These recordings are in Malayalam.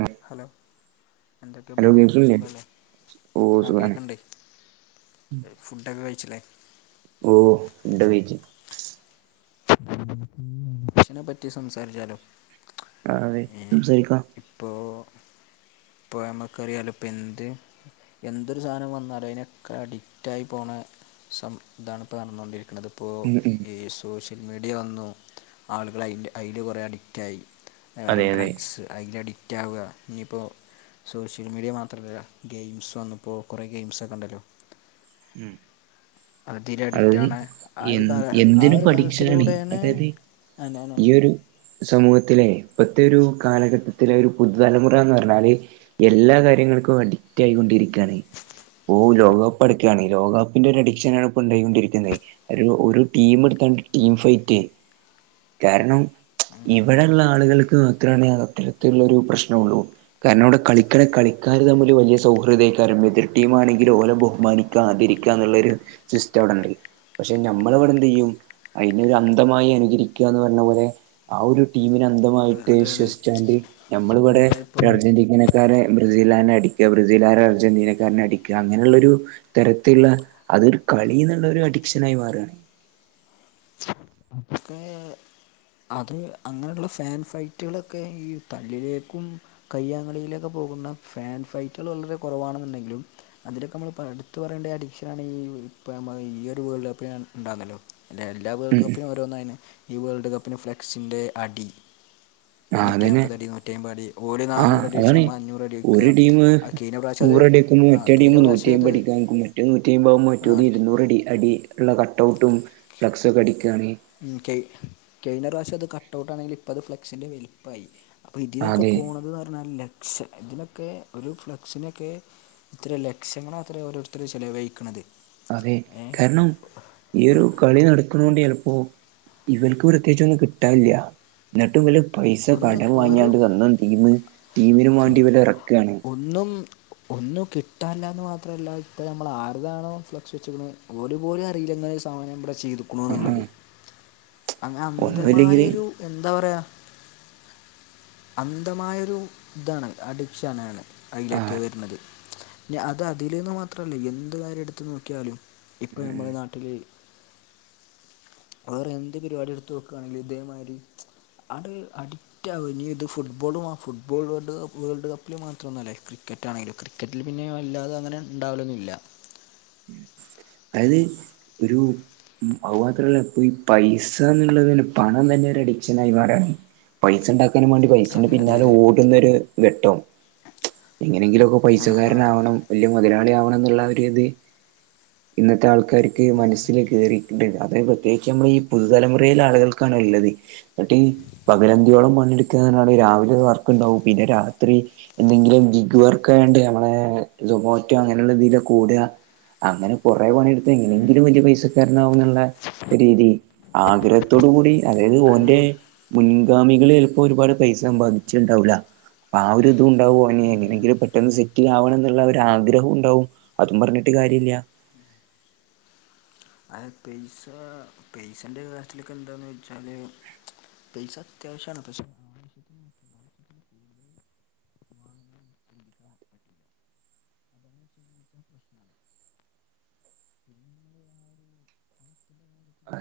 ആഹ് ഹലോ എന്തിട്ട് ഹലോ ബ്രോ കേൾക്ക്ണില്ലേ സുഖല്ലേ ഓഹ് ആ സുഖാണ് കേക്ക്ണ്ട് ഫുഡൊക്ക കഴിച്ചില്ലേ ഓ ഫുഡ്‌കഴിച്ച് ഇതിനെ പറ്റി സംസാരിച്ചാലോ ആയി സംസാരിക്കാം പ്പോ പ്പോയാ നമുക്കൊരു നല്ലാ പെൻറ്റ്. എന്തൊരു സാനം വന്നാലും അയിനൊക്കെ അഡിക്റ്റായി പോണ സം ഇതാണിപ്പോ നടന്നോണ്ടിരിക്കണത് അപ്പോ ഉം ഉം ഈ സോഷ്യല് മീഡിയ വന്നു ആളുകൾ അയി അയിന്റ കൊറെ അഡിക്റ്റായി ഞാന് അതെ അതെ ഡ്രഗ്സ് അയിന്റ അഡിക്റ്റാവ ഇനിയിപ്പോ സോഷ്യൽ മീഡിയ മാത്രല്ല ഗെയിംസ് വന്നപ്പോ കൊറെ ഗെയിംസക്കെ ഇണ്ടല്ലോ ഉം അതിര് അതായത് അഡിക്റ്റാവണ ആ എ ഒരു കാല ആ എന്തിന് ഒരു പഠിച്ചാണ് കാലത്തിലൂടെയാണ് അതായത് ആന്നാന്നാന്ന് ഈ ഒരു സമൂഹത്തിലെ ഇപ്പഴ്ത്തെരു കാലഘട്ടത്തിലെ ഒരു പുതുതലമുറാന്ന് പറഞ്ഞാല് എല്ലാ കാര്യങ്ങൾക്കും അഡിക്റ്റായിക്കൊണ്ടിരിക്കാണ് ഓ ലോകകപ്പ് അടു ക്കാണ് ലോകകപ്പിന്റെ ഒരു അഡിക്ഷൻ ആണ് ഇപ്പോൾ ഉണ്ടായികൊണ്ടിരിക്കുന്നേ ഒരു ഒരു ടീം എടുത്താണ്ട് ടീം ഫൈറ്റേ കാരണം ഇവിടെള്ള ആളുകൾക്ക് മാത്രാണ അത് അത്തരത്തിലുള്ളൊരു പ്രശ്നൊള്ളൂ കാരണം അവിടെ കളിക്കള കളിക്കാര് തമ്മില് വലിയ സൗഹൃദായിക്കാരും എതിർ ടീമാണെങ്കിലൊ ഓല ബഹുമാനി ക്കതിരിക്ക എന്നൊഋള്ളൊരു സിസ്റ്റം ഇവിടിണ്ട് പക്ഷെ ഞമ്മളിവിടെ എന്തേയ്യും അയിനൊരു അന്തമായി അനുകരിക്ക എന്ന് പറഞ്ഞ പോലെ ആ ഒരു ടീമിന അന്തമായിട്ട് അതെ അതെ അതെ വിശ്വസിച്ചാണ്ട് ഞമ്മളിവിടെ ഒരു ഇപ്പം അർജന്റീനക്കാരെ ബ്രസീലാരെ അടിക്ക ബ്രസീലാരെ അർജന്റീനക്കാര്നെ അടിക്ക അങ്ങനെയുള്ളൊരു തെരത്തിള്ള അതൊരു കളി എന്നുള്ള ഒരു അഡിക്ഷനായി മാറാ ക്കെ അത് അങ്ങനെള്ള ഫാൻ ഫൈറ്റുകളൊക്കെ ഈ തല്ലിലേക്കും കയ്യാങ്ങളിയിലേക്കെ പോകുന്ന ഫാൻ ഫൈറ്റുകൾ വളരെ കൊറവാണെന്നുണ്ടെങ്കിലും അതിലൊക്കെ നമ്മള് പ്പടുത്തു പറയേണ്ട അഡിക്ഷനാണ് ഈഹ് ഈ ഒരു വേൾഡ്കപ്പിന് ഉണ്ടാന്നല്ലോ [unintelligible] എല്ലാ ഉം വേൾഡ് ഉം കപ്പിന് ഓരോന്നായിന് ഈ വേൾഡ് കപ്പിന് ഫ്ലെക്സിന്റെ അടി ആ നൂറ്റി അതന്നെ നാപ്പതടി, നൂറ്റി അയ്മ്പത്ടി ഓര് ആഹ് നാനൂറടി വെച്ചാ അതാണ് ഞമ്മള് അഞ്ഞൂറ് അടി വെക്കാ ഒരു ടീം അത് കേയിഞ്ഞ പ്രാശ്യം അത് [unintelligible] ആ മറ്റേ കഴിഞ്ഞ ടീമ് പ്രാവശ്യം അത് നൂറ്റിയായ്മ്പത് അടിക്കക്കുങ്ങി മറ്റേ നൂറ്റി ആ [unintelligible] ഇരുന്നൂറടി അടി ഇള്ള കട്ട്ഔട്ടും ഫ്ലക്സുക്കെ അടിക്കണെ കേ കേഴിഞ്ഞ പ്രാശ്യം അത് കട്ട്ഔട്ട് ആണെങ്കില് ഇപ്പം അത് ഫ്ലെക്സിന്റെ വലിപ്പായി അപ്പോ ഇതിനൊക്കെ അതെ പോണത് ന്ന് പറഞ്ഞാല് ലക് ഇതിനൊക്കെ ഒരു ഫ്ലക്സിനൊക്കെ എത്രരയൊ ലക്ഷ്യങ്ങളാത്ര ഓരോര്ത്തർ ചെലവയിക്കണത് അതെ കാരണം ഈ ഒരു കളി നട ക്കുണ് ണ്ട് ചെലപ്പം ഇവൽക്ക് പ്രത്യേകിച്ചൊന്നും കിട്ടാനില്ല്യാ എന്നിട്ടും വലിയപൈസ ഒന്ന് കടം ഒരു വാങ്ങിയാണ്ട് സ്വന്തം ടീമ് ടീമിനു വേണ്ടിവര് എറക്കാണ് ഒന്നും ഒന്നുംകിട്ടാനില്ലെന്നുമാത്രവല്ല ഇപ്പ ഞമ്മളരതാണോ ഫ്ലക്സു വെച്ചേക്കാണ് ഓരുപോലും അറിയില്ല ഇങ്ങനൊ സാനം ഇവടെ ചെയ്യ്തിക്കുണുന്നുള്ളത് ആഹ് അങ്ങ് ഒന്നുല്ലെങ്കില് അന്ധമായൊരു എന്താ പറയാ അന്ധമയൊരു ഇതാണ് അഡീക്ഷനാണ് അയിലൊക്കെ ആഹ് വര്ണത് നി അത് അതിലെന്നു മാത്രല്ല എന്തുകാര്യം എടുത്തുനോക്കിയാലും ഇപ്പോ ഉം ഉം നമ്മളെ നാട്ടില് വേറെന്ത് പരുപാടി എടുത്ത് നോക്കാണെങ്കിലും ഇതേമാരി അത് അഡിക്റ്റാവീനി ഇത് ഫുട്ബോളും ആഹ്‌ ഫുട്ബോള് വേൾഡു കപ്പു വേൾഡുകപ്പില് മാത്രമല്ല ക്രിക്കറ്റാണെങ്കിലും ക്രിക്ക [unintelligible] അല്ലാതങ്ങനെ ഇണ്ടാവലൊന്നുവില്ല. അതായത് ഒരു ഉം അതുമാത്രല്ല ഇപ്പോയീ പൈസാന്നുള്ളതിന് പണം തന്നെയൊരഡീക്ഷനായി മാറുകാണ് പൈസണ്ടാക്കാനും വേണ്ടി പൈസെന്റെ അതെ അതെ പിന്നാലെ അതെ ഓടുന്നൊരു ഘട്ടേം എങ്ങനെങ്കിലുമൊക്കെ ആ ആ പൈസാക്കാരനാകണം വല്യ മോതലാളിയാവണന്നുള്ള ഒരിത് ഇന്നത്തെയാൾക്കാര്ക്ക് മനസ്സില് കേറി ഇണ്ട് അത് പ്രത്യേകിച്ചു നമ്മളീപുതുതലമുറേലേയാളുകൾക്കാണുള്ളത് ന്നാട്ടി പകലന്തിയോളംപണിയെടുക്കുന്നവരാണ് ഈ രാവിലെ വർക്കുണ്ടാവും പിന്നെ രാത്രി എന്തെങ്കിലുംജിഗ്ഗു വർക്കിനുവേണ്ടി നമ്മളെ സൊമാറ്റോ അങ്ങനെള്ളതിലോക്കെ ഓട്കാ അങ്ങനെ കൊറെ പണിയെടുത്ത് എങ്ങനെങ്കിലും വല്യ പൈസാക്കാരനാവുന്നുള്ളരീതി ആഗ്രഹ ത്തോടുകൂടി അതായത് ഓന്റെ അതിന് മുൻഗാമികള് ചെലപ്പോ ഒരുപാടുപൈസ സമ്പാദിച്ചിട്ടുണ്ടാവുലാ ആഹ് ഒരു ഇതുണ്ടാവുവാണെങ്കി എങ്ങനെങ്കിലും പെട്ടെന്നുസെറ്റിലാകണമെന്നുള്ള ഒരാഗ്രഹമുണ്ടാവും അതും പറഞ്ഞിട്ടു കാര്യല്ല്യാ അതു പൈസാ പൈസേന്റെ കാര്യത്തിലൊക്കെയെന്താന്നു വെച്ചാല് പൈസായത്യാശ്യാണു പഷേ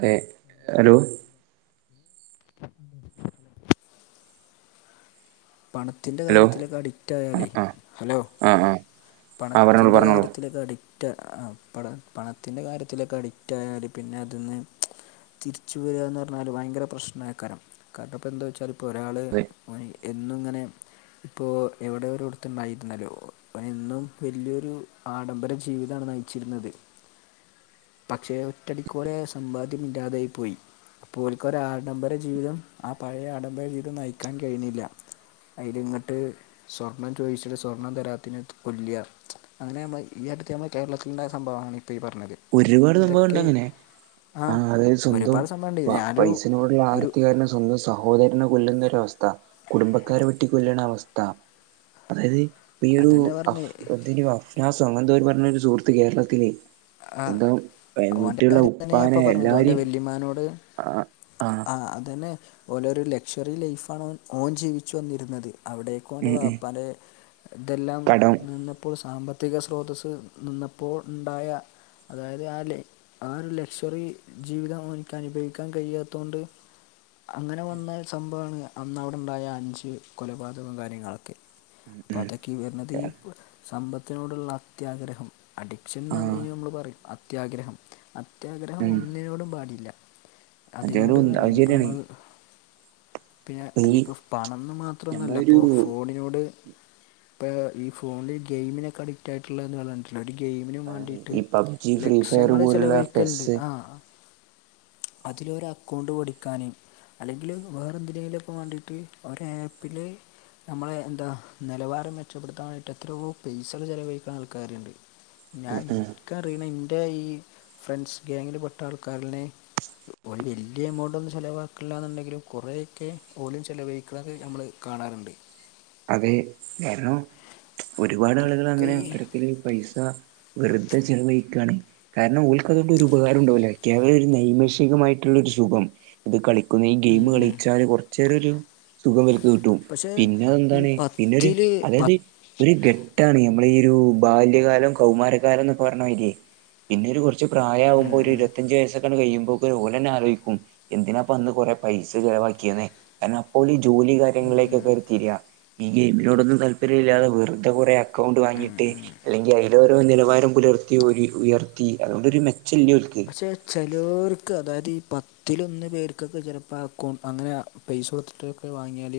ഏഹ് ഹലോ പണത്തിന്റെ ഹലോ കാര്യത്തിലൊക്കെ ആ അഡിക്റ്റായാലേ ആ ഹലോ ആ ആ ആ പറഞ്ഞോളൂ പണത്തിന്റെ പറഞ്ഞോളൂ കാര്യ ത്തില്ക്കെ അഡിക്റ്റാ ആഹ് പണ പണത്തിൻ്റെ കാര്യത്തിലൊക്കെ അഡിക്റ്റായാൽ പിന്നെയതിന്ന് തിരിച്ചുവരികാന്നു പറഞ്ഞാലു ഭയങ്കര പ്രശ്നായികരം കാരണമിപ്പെന്താച്ചാല് ഇപ്പ ഒരാള് അതെ [unintelligible] എന്നുങ്ങനെ ഇപ്പോ ഇവടെ ഓരോയിടത്തും [unintelligible] മെന്നും വല്യയൊരു ആഡംബരജീവിതാണുനയിച്ചിരുന്നത് പക്ഷേ ഒറ്റയടിക്കോരെ സമ്പാദ്യമില്ലാതെയായിപ്പോയി. ഇപ്പോ ഓൽക്കൊരു ആഡംബരജീവിതം ആ പഴയ ആഡംബര ജീവിതം നയിക്കാൻ കഴിയണില്ല അതിലിങ്ങോട്ടുസ്വർണം ചോദിച്ചേനുസ്വർണം തരാത്തേനു കൊല്ലുക. അങ്ങനെ നമ്മള് ഈ അടുത്ത നമ്മടെ കേരളത്തിലുണ്ടായ സംഭവമാണിപ്പോ ഈ പറഞ്ഞത്. ഒര് പാട് സംഭവം ഇണ്ട് ഇതൊക്കെ അങ്ങനെ ആ ആഹ് അതെ സ്വന്തം ഒരുപാട് സംഭവമുണ്ട് വാ ഞാനൊരു പൈസനോട് ഇള്ള ഒരു ആർത്തി കാരണം സ്വ സ്വന്തം സഹോദരനെ കൊല്ല്ന്ന ഒര് അവസ്ഥ, കുടുംബക്കാരെ വെട്ടി കൊല്ല്ണെ അവസ്ഥ. അതായെത് ഇപ്പ ഈയൊരു അതന്നെ അഫ് പറഞ്ഞത് എത്തെയ്നു അഫ്നാസോ അങ്ങനെ എന്തോ പറ്ഞ്ഞ ഒരു സുഹൃത്ത് കേരളത്തിൽ ഇത് എന്താണ് ഏഹ് ഓൻ്റെ വീട്ട് ഇള്ള കാര്യം തന്നെ ഉപ്പാനെ ഇപ്പോൾ പറഞ്ഞത് എല്ലാരിം ആഹ് ആഹ് അതെന്നെ ഓൽ ഓരോ ലക്ഷ്വറി ലൈഫാണ് ഓൻ ഓൻ ജീവിച്ച് വന്നിരുന്നെത് അവ്ടെ ഒക്കെ ഉം ഓന്റെ ഉം ബാപ്പാന്റെ ഇതെല്ലാം കടം നിന്നപ്പോ സാമ്പത്തി ത്തിക സ്രോതസ്സ് നിന്നപ്പോ ഇണ്ടായ അതായത് ആ ആഹ് ലക്ഷ്വറി ജീവിതം അവനിക്കനുഭവിക്കാൻ കഴിയാത്തൊണ്ട് അങ്ങനെ വന്ന സംബാവാണ് അന്നവിടെ ഉണ്ടായഅഞ്ചു കൊലപാതകോം കാര്യങ്ങളൊക്കെ ഉം അപ്പ അതൊക്കെ ഈ വെര്ന്നെത് ഈ ഉം സമ്പത്തിനോട് ഇള്ള അത്യാഗ്രഹം അഡിക്ഷെൻന്നും ആ അതി അയിന് നമ്മെൾ പറിം അത്യാഗ്രഹം അത്യാഗ്രഹം ഉം ഒന്നിനോടും പാടില്ല അദ്ദേഹം അതിനോട്ന്ന് ഒന്ന് അല്ല അത് ഇനിയിപ്പ ശരിയാണ് നമ്മെൾ പിന്നെ ഇപ്പൊ ഇനി ഈ ഇപ്പോ പണംന്ന് മാത്രം ഒന്നും അല്ല നമ്മളൊരു ഇപ്പോ ഫോണി നോട് ഇപ്പ ഈ ഫോണിൽ ഗെയിമിനൊക്കെ അഡിക്റ്റായിട്ട് [unintelligible] പറയാൻ പറ്റൂലാ ഒര് ഗെയിമിന് അത് വാണ്ടിയിട്ട് ഈ പബ്ജി ഫ്രീ ഫയർ ലക്ഷങ്ങെൾ പോലുള്ള ചെലവഴിക്കെൽ ഇണ്ട് പെസ്സ് ആഹ് ആഹ് അതിലൊര് അക്കൗണ്ട് പഠിക്കാന് അല്ലെങ്കിൽ വേറെ എന്തിലെനൊക്കെ വാണ്ടിട്ട് ഒര് ആപ്പിൽ നമ്മളെ എന്താ നെലവാരം മെച്ചപ്പെടുത്താം വേണ്ടിയിട്ട് എത്രയോ പൈസകൾ ചെലവഴിക്ക്ണ ആൾക്കാര് ഇണ്ട് ഞാൻ ഉം ഉം ഇൻക്കറിണ ഇൻ്റെ ഈ ഫ്രണ്ട്സ് ഗ്വാങ്ങിൽ പെട്ട ആൾക്കാര്ൽ ഓൽ വെല്ല്യ എമൗണ്ടൊന്നും ചെലവാക്ക്ണ് ഇല്ലാന്ന് ഇണ്ടെങ്കിലും കൊറെ ഒക്കെ ഓലും ചെലവഴിക്ക്ണെത് നമ്മെൾ കാണാറുണ്ട് അതെ കാരണം ഒരുപാട് ആളുകൾ അതൊക്കെ അങ്ങനെ ഈ അത്തരത്തില് പൈസ വെറ്തെ ചെലവഴിക്കാണ് കാരണം ഓൽക്ക് അതോണ്ട് ഒര് ഉപകാരും ഇണ്ടാവുലാ കേവലം ഒരു നൈമിശികമായിട്ടുള്ള ഒരു സുഖം ഇത് കളിക്കുന്ന ഈ ഗെയിം കളിച്ചാല് കൊർച്ചേരം ഒരു സുഖം ഇവെൽക്ക് കിട്ടും പക്ഷേ പിന്നെ അത് ഈ എന്താണ് പിന്നൊരു പത്തിൽ അതായെത് ഒര് ഘട്ടാണ് നമ്മളെ ഈ ഒരു ബാല്യകാലം കൗമാരകാരം ന്നൊക്കെ പർണ മായിരെയ് പിന്നെ ഒരു കൊ ർച്ച് പ്രായാവുമ്പോ ഒര് പത്ത് ഇരുവത്തഅഞ്ച് വയ്സ്സൊ ക്കെ ആണ്ട് കയ്യുമ്പോക്കിന് ഓലെന്നെ ആലോയിക്കും എന്തിനാപ്പം അന്ന് കൊറെ പൈസ ചെലവാക്കിയെന്ന് കാരണം അപ്പ ഓൽ ജോലി കാര്യങ്ങളിലെക്കൊക്കെ അവെര് ഈ ഗെയിമിനോടൊന്നും താൽപര്യം ഇല്ലാതെ വെറ്തെ കൊറെ അക്കൗണ്ട് വാങ്ങി ഇട്ട് അല്ലെങ്കി അയിൽ കൊറെ ഇന്നെട്ട് ഇപ്പം നിലവാരം പുലെർത്തി ഓര് ഉയെർത്തി അതോണ്ട് ഒര് മെച്ചം ഇല്ല ഓൽക്ക് തെ ചെലോർക്ക് അതായെത് ഈ പത്തിലൊന്ന് പേർക്കൊക്കെ ചെലപ്പോ ആ അക്കൗണ്ട് അങ്ങനെ പൈസ കൊട്ത്ത്ട്ടൊക്കെ വാങ്ങിയാൽ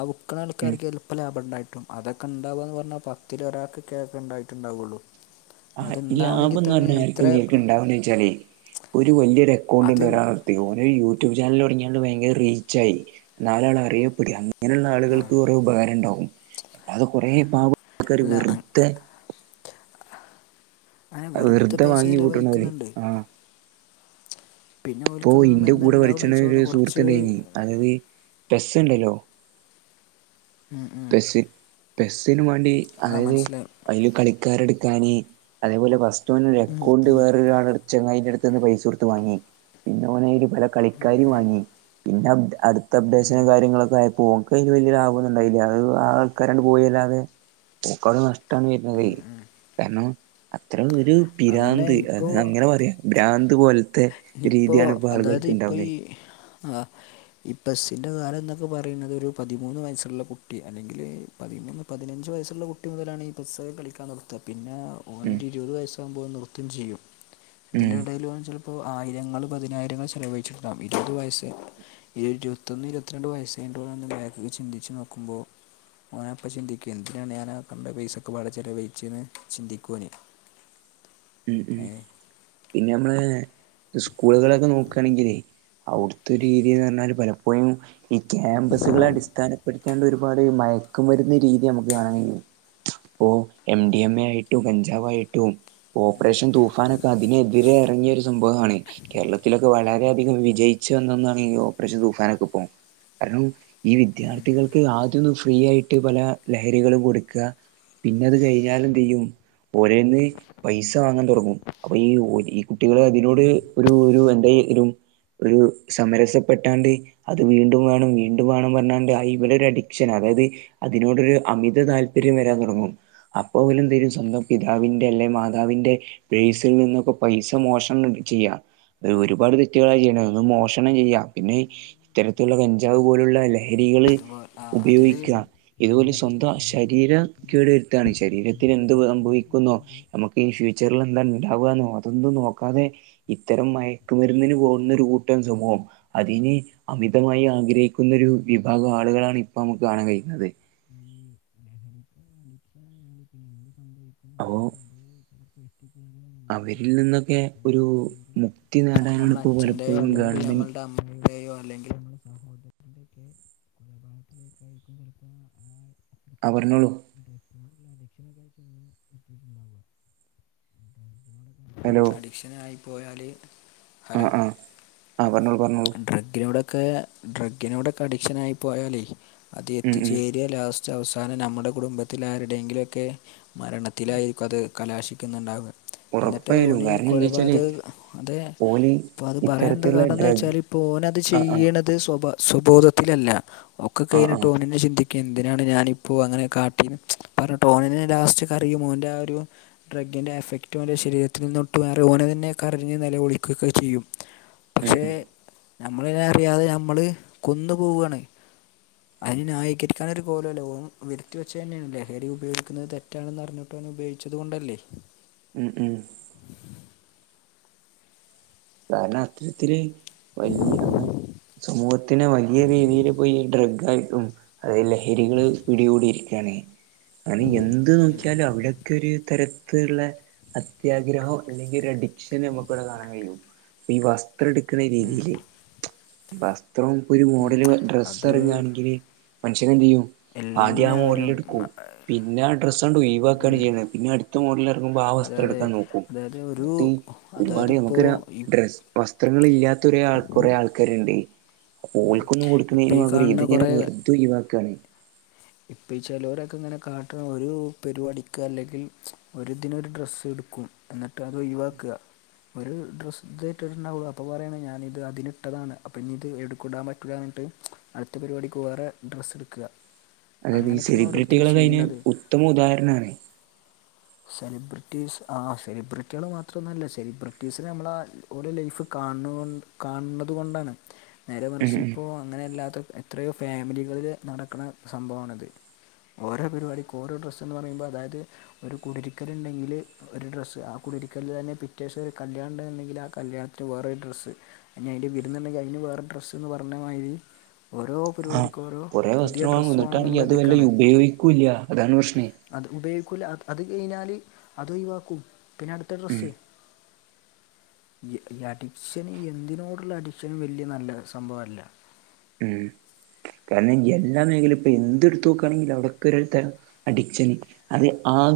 ആ വുക്ക്ണ ഉം ആൾക്കാർക്ക് ചെ ൽപ്പം ലാഭം ഇണ്ടായിട്ടും അതൊക്കെ ഇണ്ടാവാന്ന് പർണാ പത്തിൽ ഒരാക്കൊക്കെ ഇണ്ടായിട്ട് ഇണ്ടാവൊള്ളു ആഹ് ഇത് ലാഭംന്ന് പർണാൽ എങ്ങനൊക്കെ ഇണ്ടാവുംന്ന് ചോയിച്ചാലെയ് ഒര് വല്ല്യ ഒര് അക്കൗണ്ട് അത് ഇണ്ട് ഒരാൾ തെ ഓന് ഒരു യൂട്യൂബ് ചാനൽ തൊടങ്ങിയാണ്ട് ഭയങ്കര റീച്ചായി നാലാൾ അറിയപ്പെടാ ഇങ്ങനെ ഇള്ള ആളുകെൾക്ക് കൊറെ ഉപകാരം ഇണ്ടാവും അല്ലാതെ കൊറെ പാവങ്ങ [unintelligible] അല്ല വെറ്തെ അങ്ങനെ അഹ് വെറുതെ വെറ്തെ പൈസ വാങ്ങിക്കൂട്ട്ണെത് ചിലവഴിക്കുന്നുണ്ട് ആഹ് പിന്നെ ഇപ്പോ ഓൽക്ക് ഇതൊന്നും ഇന്റെ എന്താ കൂടെ പഠിച്ച്ണ ഉണ്ടാവണമെന്ന് ഒര് ചോദിച്ചാൽ സുഹൃത്ത് കുറച്ച് ഇണ്ടെയിനി അതായെത് ഡ്രസ്സ് ഇണ്ടല്ലോ പെസ്സ് പെസ്സിനും മാണ്ടി ആ അതായെത് മനസ്സിലായി അയിൽ കളിക്കാരെ ഇട്ക്കാന് അതേപോലെ ഫസ്റ്റ് ഓന് ഒര് അക്കൗണ്ട് വെറെ ഒരാളെ ചെങ്ങായിന്റെ അട്ത്ത്ന്ന് പൈസ കൊട്ത്ത് വാങ്ങി പിന്നെ ഓന് അയിൽ പല കളിക്കാരിം വാങ്ങി പിന്നെ അപ് അട്ത്ത അപ്ഡേഷനും കാര്യങ്ങളൊക്കെ ആയപ്പോ ഓന്ക്ക് അയിൽ വെല്ല്യ ലാഭമൊന്നും ഇണ്ടായില്ല അതും ആ ആൾക്കാരാണ്ട് പോയി അല്ലാതെ ഓക്ക് അത് നഷ്ടാണ് വെര്ന്നതെയ് കാരണം അത്ര ഒരു അതന്നെ പിരാന്ത് അത് അങ്ങനെ പറയാ ഭ്രാന്ത് പോലെ ഇനിയിപ്പോ അതായെത് ഇപ്പോ ഈ ആഹ് ഈ പെസ്സിന്റെ കാലം എന്നൊക്കെ പറിണെത് ഒരു പതിമൂന്ന് വയസ്സ് ഇള്ള കുട്ടി അല്ലെങ്കിൽ പതിമൂന്ന് പതിനഞ്ച് വയസ്സ് ഇള്ള കുട്ടി മുതലാണ് ഈ പെസ്സൊക്കെ കളിക്കാൻ തൊട പിന്നെ ഉം ഓനൊരു ഇരുപത് വയസ്സാകുമ്പോൾ നിർത്തും ചെയ്യും ഉം ഇതിൻ്റെ ഇടയിൽ ചിലപ്പോ ഇപ്പൊ ആയിരങ്ങൾ പതിനായിരങ്ങൾ ചെലവഴിച്ചിട്ടുണ്ടവും ഇരുപത് വയസ്സ് ഇരുപത്തൊന്ന് ഇരുപത്തിരണ്ട് വയസ് കഴിഞ്ഞിട്ട് ഓനൊന്ന് ബാക്കോട്ട് ചിന്തിച്ചു നോക്കുമ്പോ ഓന അപ്പം ചിന്തിക്കും എന്തിനാണ് ഞാനാ കണ്ട പൈസൊക്കെ വാടെ ചെലവഴിച്ചെന്ന് ചിന്തിക്കും ഓന് ഉമ് ഉമ് പിന്നെ നമ്മളെ സ്കൂളുകളൊക്കെ നോക്കാണെങ്കിൽ അവിടുത്തെ ഒരു രീതീന്ന് പറഞ്ഞാല് പലപ്പോഴും ഈ ക്യാമ്പസുകളെ അടിസ്ഥാനപ്പെടുത്തിക്കാണ്ട് ഒരു ഒരുപാട് മയക്കു മരുന്ന് രീതി നമുക്ക് കാണാൻ കഴിയും ഇപ്പൊ എം ഡി എം എ ആയിട്ടും കഞ്ചാവ് ആയിട്ടും ഓപ്പറേഷൻ തൂഫാനൊക്കെ അതിന് എതിരെ എറങ്ങിയ ഒരു സംഭവാണ് കേരളത്തിലൊക്കെ വളരെയധികം വിജയിച്ച് വന്ന ഒന്നാണ് ഈ ഓപ്പറേഷൻ തൂഫാനൊക്കെ ഇപ്പം കാരണം ഈ വിദ്യാർത്ഥികൾക്ക് ആദ്യം ഒന്നു ഫ്രീ ആയിട്ട് പല ലഹരികളും കൊടുക്ക പിന്നെ അത് കഴിഞ്ഞാല് എന്ത് ചെയ്യും ഒരേന്ന് പൈസ വാങ്ങാ തൊടങ്ങും അപ്പൊ ഈ ഒര് കുട്ടികള് ഇതിനോട് ഒര് ഒര് എന്തേലു. ഒരൂ സമരസപ്പെട്ടാണ്ട് അത് വീണ്ടും വേണം വീണ്ടും വേണം പറഞ്ഞാണ്ട് അയ്മലൊര അഡിക്ഷന അതായത് അതിനോടൊര് അമിത താല്പര്യം വരാൻ തൊടങ്ങും അപ്പൊ ഓലെ എന്തീരും സ്വന്തം പിതാവിന്റെ അല്ലെ മാ- പിതാവിന്റെ പേഴ്സിൽ നിന്നൊക്കെ പൈസ മോഷ്ണം ചയ്യ ഒരു ഒരുപാട് തെറ്റ്കള ചെയ്യ്ണെ ഒന്ന് മോഷണം ചെയ്യ പിന്നെ ഇത്തരത്ത്ലുള്ള കഞ്ചാവ് പോല്ള്ള ലഹ രീകള് അതുപോലെ ആ അതില് ഉപയോഗിക്ക. ഇത് ഓലെ ലഹരിയുടെ സ്വന്തം ലഹരിയുടെ ശരീരം വിഷയത്തില് കേട് വ ശരീരത്തിന് എന്ത് ലഹരിയുടെ വ വിഷയത്തിൽ സംഭവിക്കുന്നൊ വരുന്നത് ഞമ്മക്ക് ഈ ഫ്യൂച്ച്റില് എന്താ ഇണ്ടാവ അതൊന്നും നോക്കാതെ ഇത്തരം മൈ ക്കു മര്ന്നിന് പോവ്ന്ന ഒരു കൂട്ടം സൊമോ അതിന് അമിതമായി ആഗ്രഹിക്കുന്നൊരു വിഭാഗം ആളുകളാണ് ഇപ്പൊ ഞമക്ക് കാണാൻ കഴിയുന്നത് [inaudible] അ ഹ് ഓഹ് അത് ചിലപ്പോൾ അവരിൽ നിന്നൊക്കെ ഒരൂ മുക്തിന്ന് ഞമ്മളെ അച്ഛന്റെയൊ അല്ലെങ്കി ഞമ്മൾടെ അമ്മയുടേയൊ അല്ലെങ്കിൽ [unintelligible] [unintelligible] ആഹ് പറ്ഞോളു ഡ്രഗ്സിനോടുള്ള അഡിക്ഷനൊക്കെ ചെന്ന് എത്തിയിട്ടുണ്ടാവുക ഹലോ അഡിക്ഷനായി പോയാല് ഹലോ ആഹ് പറ്ഞ്ഞൊളു പറ്ഞ്ഞൊളു ഡ്രഗ്ഗിനോടൊക്കെ ഡ്രഗ്ഗിനോടൊക്കെ അടിക്ഷനായി പോയാലെ അത് ഉം എത്തിച്ചേ ഉം പതിയ ലാസ്റ്റ് അവസാനം നമ്മ്ടെ കുടുംബത്തിലാര്ടെങ്കിലൊക്കെ മരണത്തിലായിരിക്കു അത് കലാശിക്ക്ന്ന്ണ്ടാവ എന്നിട്ട് ഉറപ്പായാലും ഓനീം ഈ കാരണം എന്താ വെച്ചാല് കൊലപാതകം അത്. ഓല് ഇപ്പൊ പറയാൻ എന്താ ഇത്തരത്തിലുള്ള ഡ്രഗ് കാരണന്നൊയ്ച്ചാല് പ്പ ഓനത് ആ ആ ചെയ്യ്ണത് സ്വൊബൊ സ്വബോധത്തിലല്ല. ഒക്കെ ആ ആ കഴ്ഞ്ഞിട്ട് ഓനെന്നെ ചിന്തിക്ക ക്കെന്തിനാണ് ഞാനിപ്പോ അങ്ങനെ കാട്ടീന്ന് പറഞ്ട്ട് ഓനന്നെ ലാസ്റ്റ് കരയും. ഓന്റ ആഹ് ഒരു ഡ്രഗ്ഗിന്റെ എഫക്റ്റ് ഓൻ്റെ ശരീരത്ത് നിന്ന് വുട്ട് മാറി ഓനെന്നെ കരഞ്ഞ് നെലവിളികൊക്കെ ചെയ്യും ഉമ് ഉമ് നമ്മളയ്ന് അറിയാതെ ഞമ്മള് കൊന്ന് പോവാണ് അയിന് ന്യായീകരിക്കാനൊരു കോലൊല്ല ഓൻ വര്ത്തി വച്ചെന്നേണ് ലഹരി ഉപയോഗിക്ക്ന്നത് തെ റ്റാണ്ന്ന അറ്ഞ്ഞിട്ടും ഓന് ഉപയോച്ചത് കൊണ്ടല്ലെ ഉമ് ഉമ് കാരണം അത്തര്ത്തില് വല്യ അന സമൂഹത്തിന് വല്യ രീതിയില് പോയി ഡ്രഗ് ക്കും അതായത് ലഹരികള് പിടികൂടിയിരിക്കാണ് ആനി എന്ത് നോക്ക്യാലും അവ്ടെ ക്കൊരു തരത്തില്ള്ള അത്യാഗ്രഹൊ ഇല്ലെങ്കി ഒരഡിക്ഷനും ഞമ്മക്കിവടെ കാണാൻ കയ്യും ഇപ്പൊ ഈ വസ്ത്രം എട്ക്ക്ണ രീതീല്. വസ് ഇത്രൊം ഇപ്പൊരു മോഡല് ഡ്രസ്സ് അത് എറങ്ങാണെങ്കില് മനുഷ്യനെന്തീയ്യും ആദ്യ ആഹ് എല്ലാവരും മോഡല്ടുക്കും പിന്നെ ആഹ് ഡ്രസ്സൺ ഒഴിവാക്കാണ് ചെയ്യ്ണെ പിന്നട്ത്ത മോഡല് എറങ്ങ്മ്പൊ ആഹ് അതായത് വസ്ത്രട്ക്ക നോക്കും അതായത് ഒരു ഇന്ന്ട്ടീ അതായത് ഒര്പാട് ഇപ്പോൾ ഞമ്മക്കൊര വസ് വസ്ത്രങ്ങളില്ലാത്തൊരാൾ ആഹ് കൊറേ ആൾക്കാര്ണ്ട് ഓൾക്കൊന്നും ഇപ്പോൾ കൊട്ക്കീന് ഈ പകരം കാണുന്ന ഇത്ങ്ങനെ വെറ്തൊഴ് വാക്കാണ് ഇപ്പെ ചെലോരൊക്കങ്ങന കാട്ട്ണ ഒര് പരുപാടിക്ക് അല്ലെങ്കിൽ ഒര്തിനൊര് ഡ്രസ്സ്ട്ക്കും എന്നിട്ടത് ഒഴിവാക്ക ഒരാ ഡ്രസ് ഇത് ഇട്ട്ണ്ടാവൊള് അപ്പൊ പറേണ് ഞാനിത് അതിനിട്ടതാണ് അപ്പൊ ഇഞി ഇത് എവ്ടുക്കിടാ ഞ്ട്ട് അടുത്ത പരിപാടിക്ക് വേറെ ഡ്രസ്സ്ട്ക്ക അതായത് ഈ സെലിബ്രിറ്റികളുടെ അതിന് ഉത്തമ ഉദാഹരണണ സെലിബ്രിറ്റീസ് ആഹ് സെലിബ്രിറ്റികള് മാത്രംന്നല്ല സെലിബ്രിറ്റീസിെ നമ്മള ഒരു ലൈഫ് കാണ കാണത കൊണ്ടാണ് നേരെ ഉം മറിശ ഉം ഇപ്പോൾ അങ്ങനെയ അല്ലാത്ത എത്രയോ ഫാമിലികളിൽ നടക്കുന്ന സംഭവമാണ് അത് ഓരോ പരിപാടിക്ക് ഓരോ ഡ്രസ്സന്ന് പറയുമ്പോൾ അതായത് ഒരു കുടരിക്കരു ഉണ്ടെങ്കിൽ ഒരു ഡ്രസ്സ് ആ കുടിരിക്കല്ല് തന്നെ പിറ്റേശം കല്യാണം ഉണ്ടെങ്കിൽ ആഹ് കല്യാണത്തിന് വേറൊരു ഡ്രസ്സ് അഹ് അതിന്റെ വിരുന്നുണ്ടെങ്കിൽ അതിന് വേറെ ഡ്രസ്സ് എന്ന് പറഞ്ഞ മാതിരി ഓരോ പരിപാടിക്ക ഓരോ പുതിയ ഡ്രസ്സ് ആണെന്നുള്ള ത് വല്ല ഉപയോഗിക്കൂല്ല അതാണ് പ്രശ്നേ അത് ഉപയോഗിക്കില്ല അത് കഴിഞ്ഞാല് അത് ഒഴിവാക്കും പിന്നെ അടുത്ത ഉം ഡ്രസ്സ് ഈ അഡിക്ഷന് എന്തിനോടുള്ള അഡിക്ഷന വലിയ നല്ല സംഭവല്ല ഉം കാരണം എല്ലാ മേഖലും ഇപ്പ എന്ത് എടുത്തത്ത് നോക്കുകയാണെങ്കിൽ അവിടക്കെ ഒരാൾ ത അഡിക്ഷനി അത് ആഹ്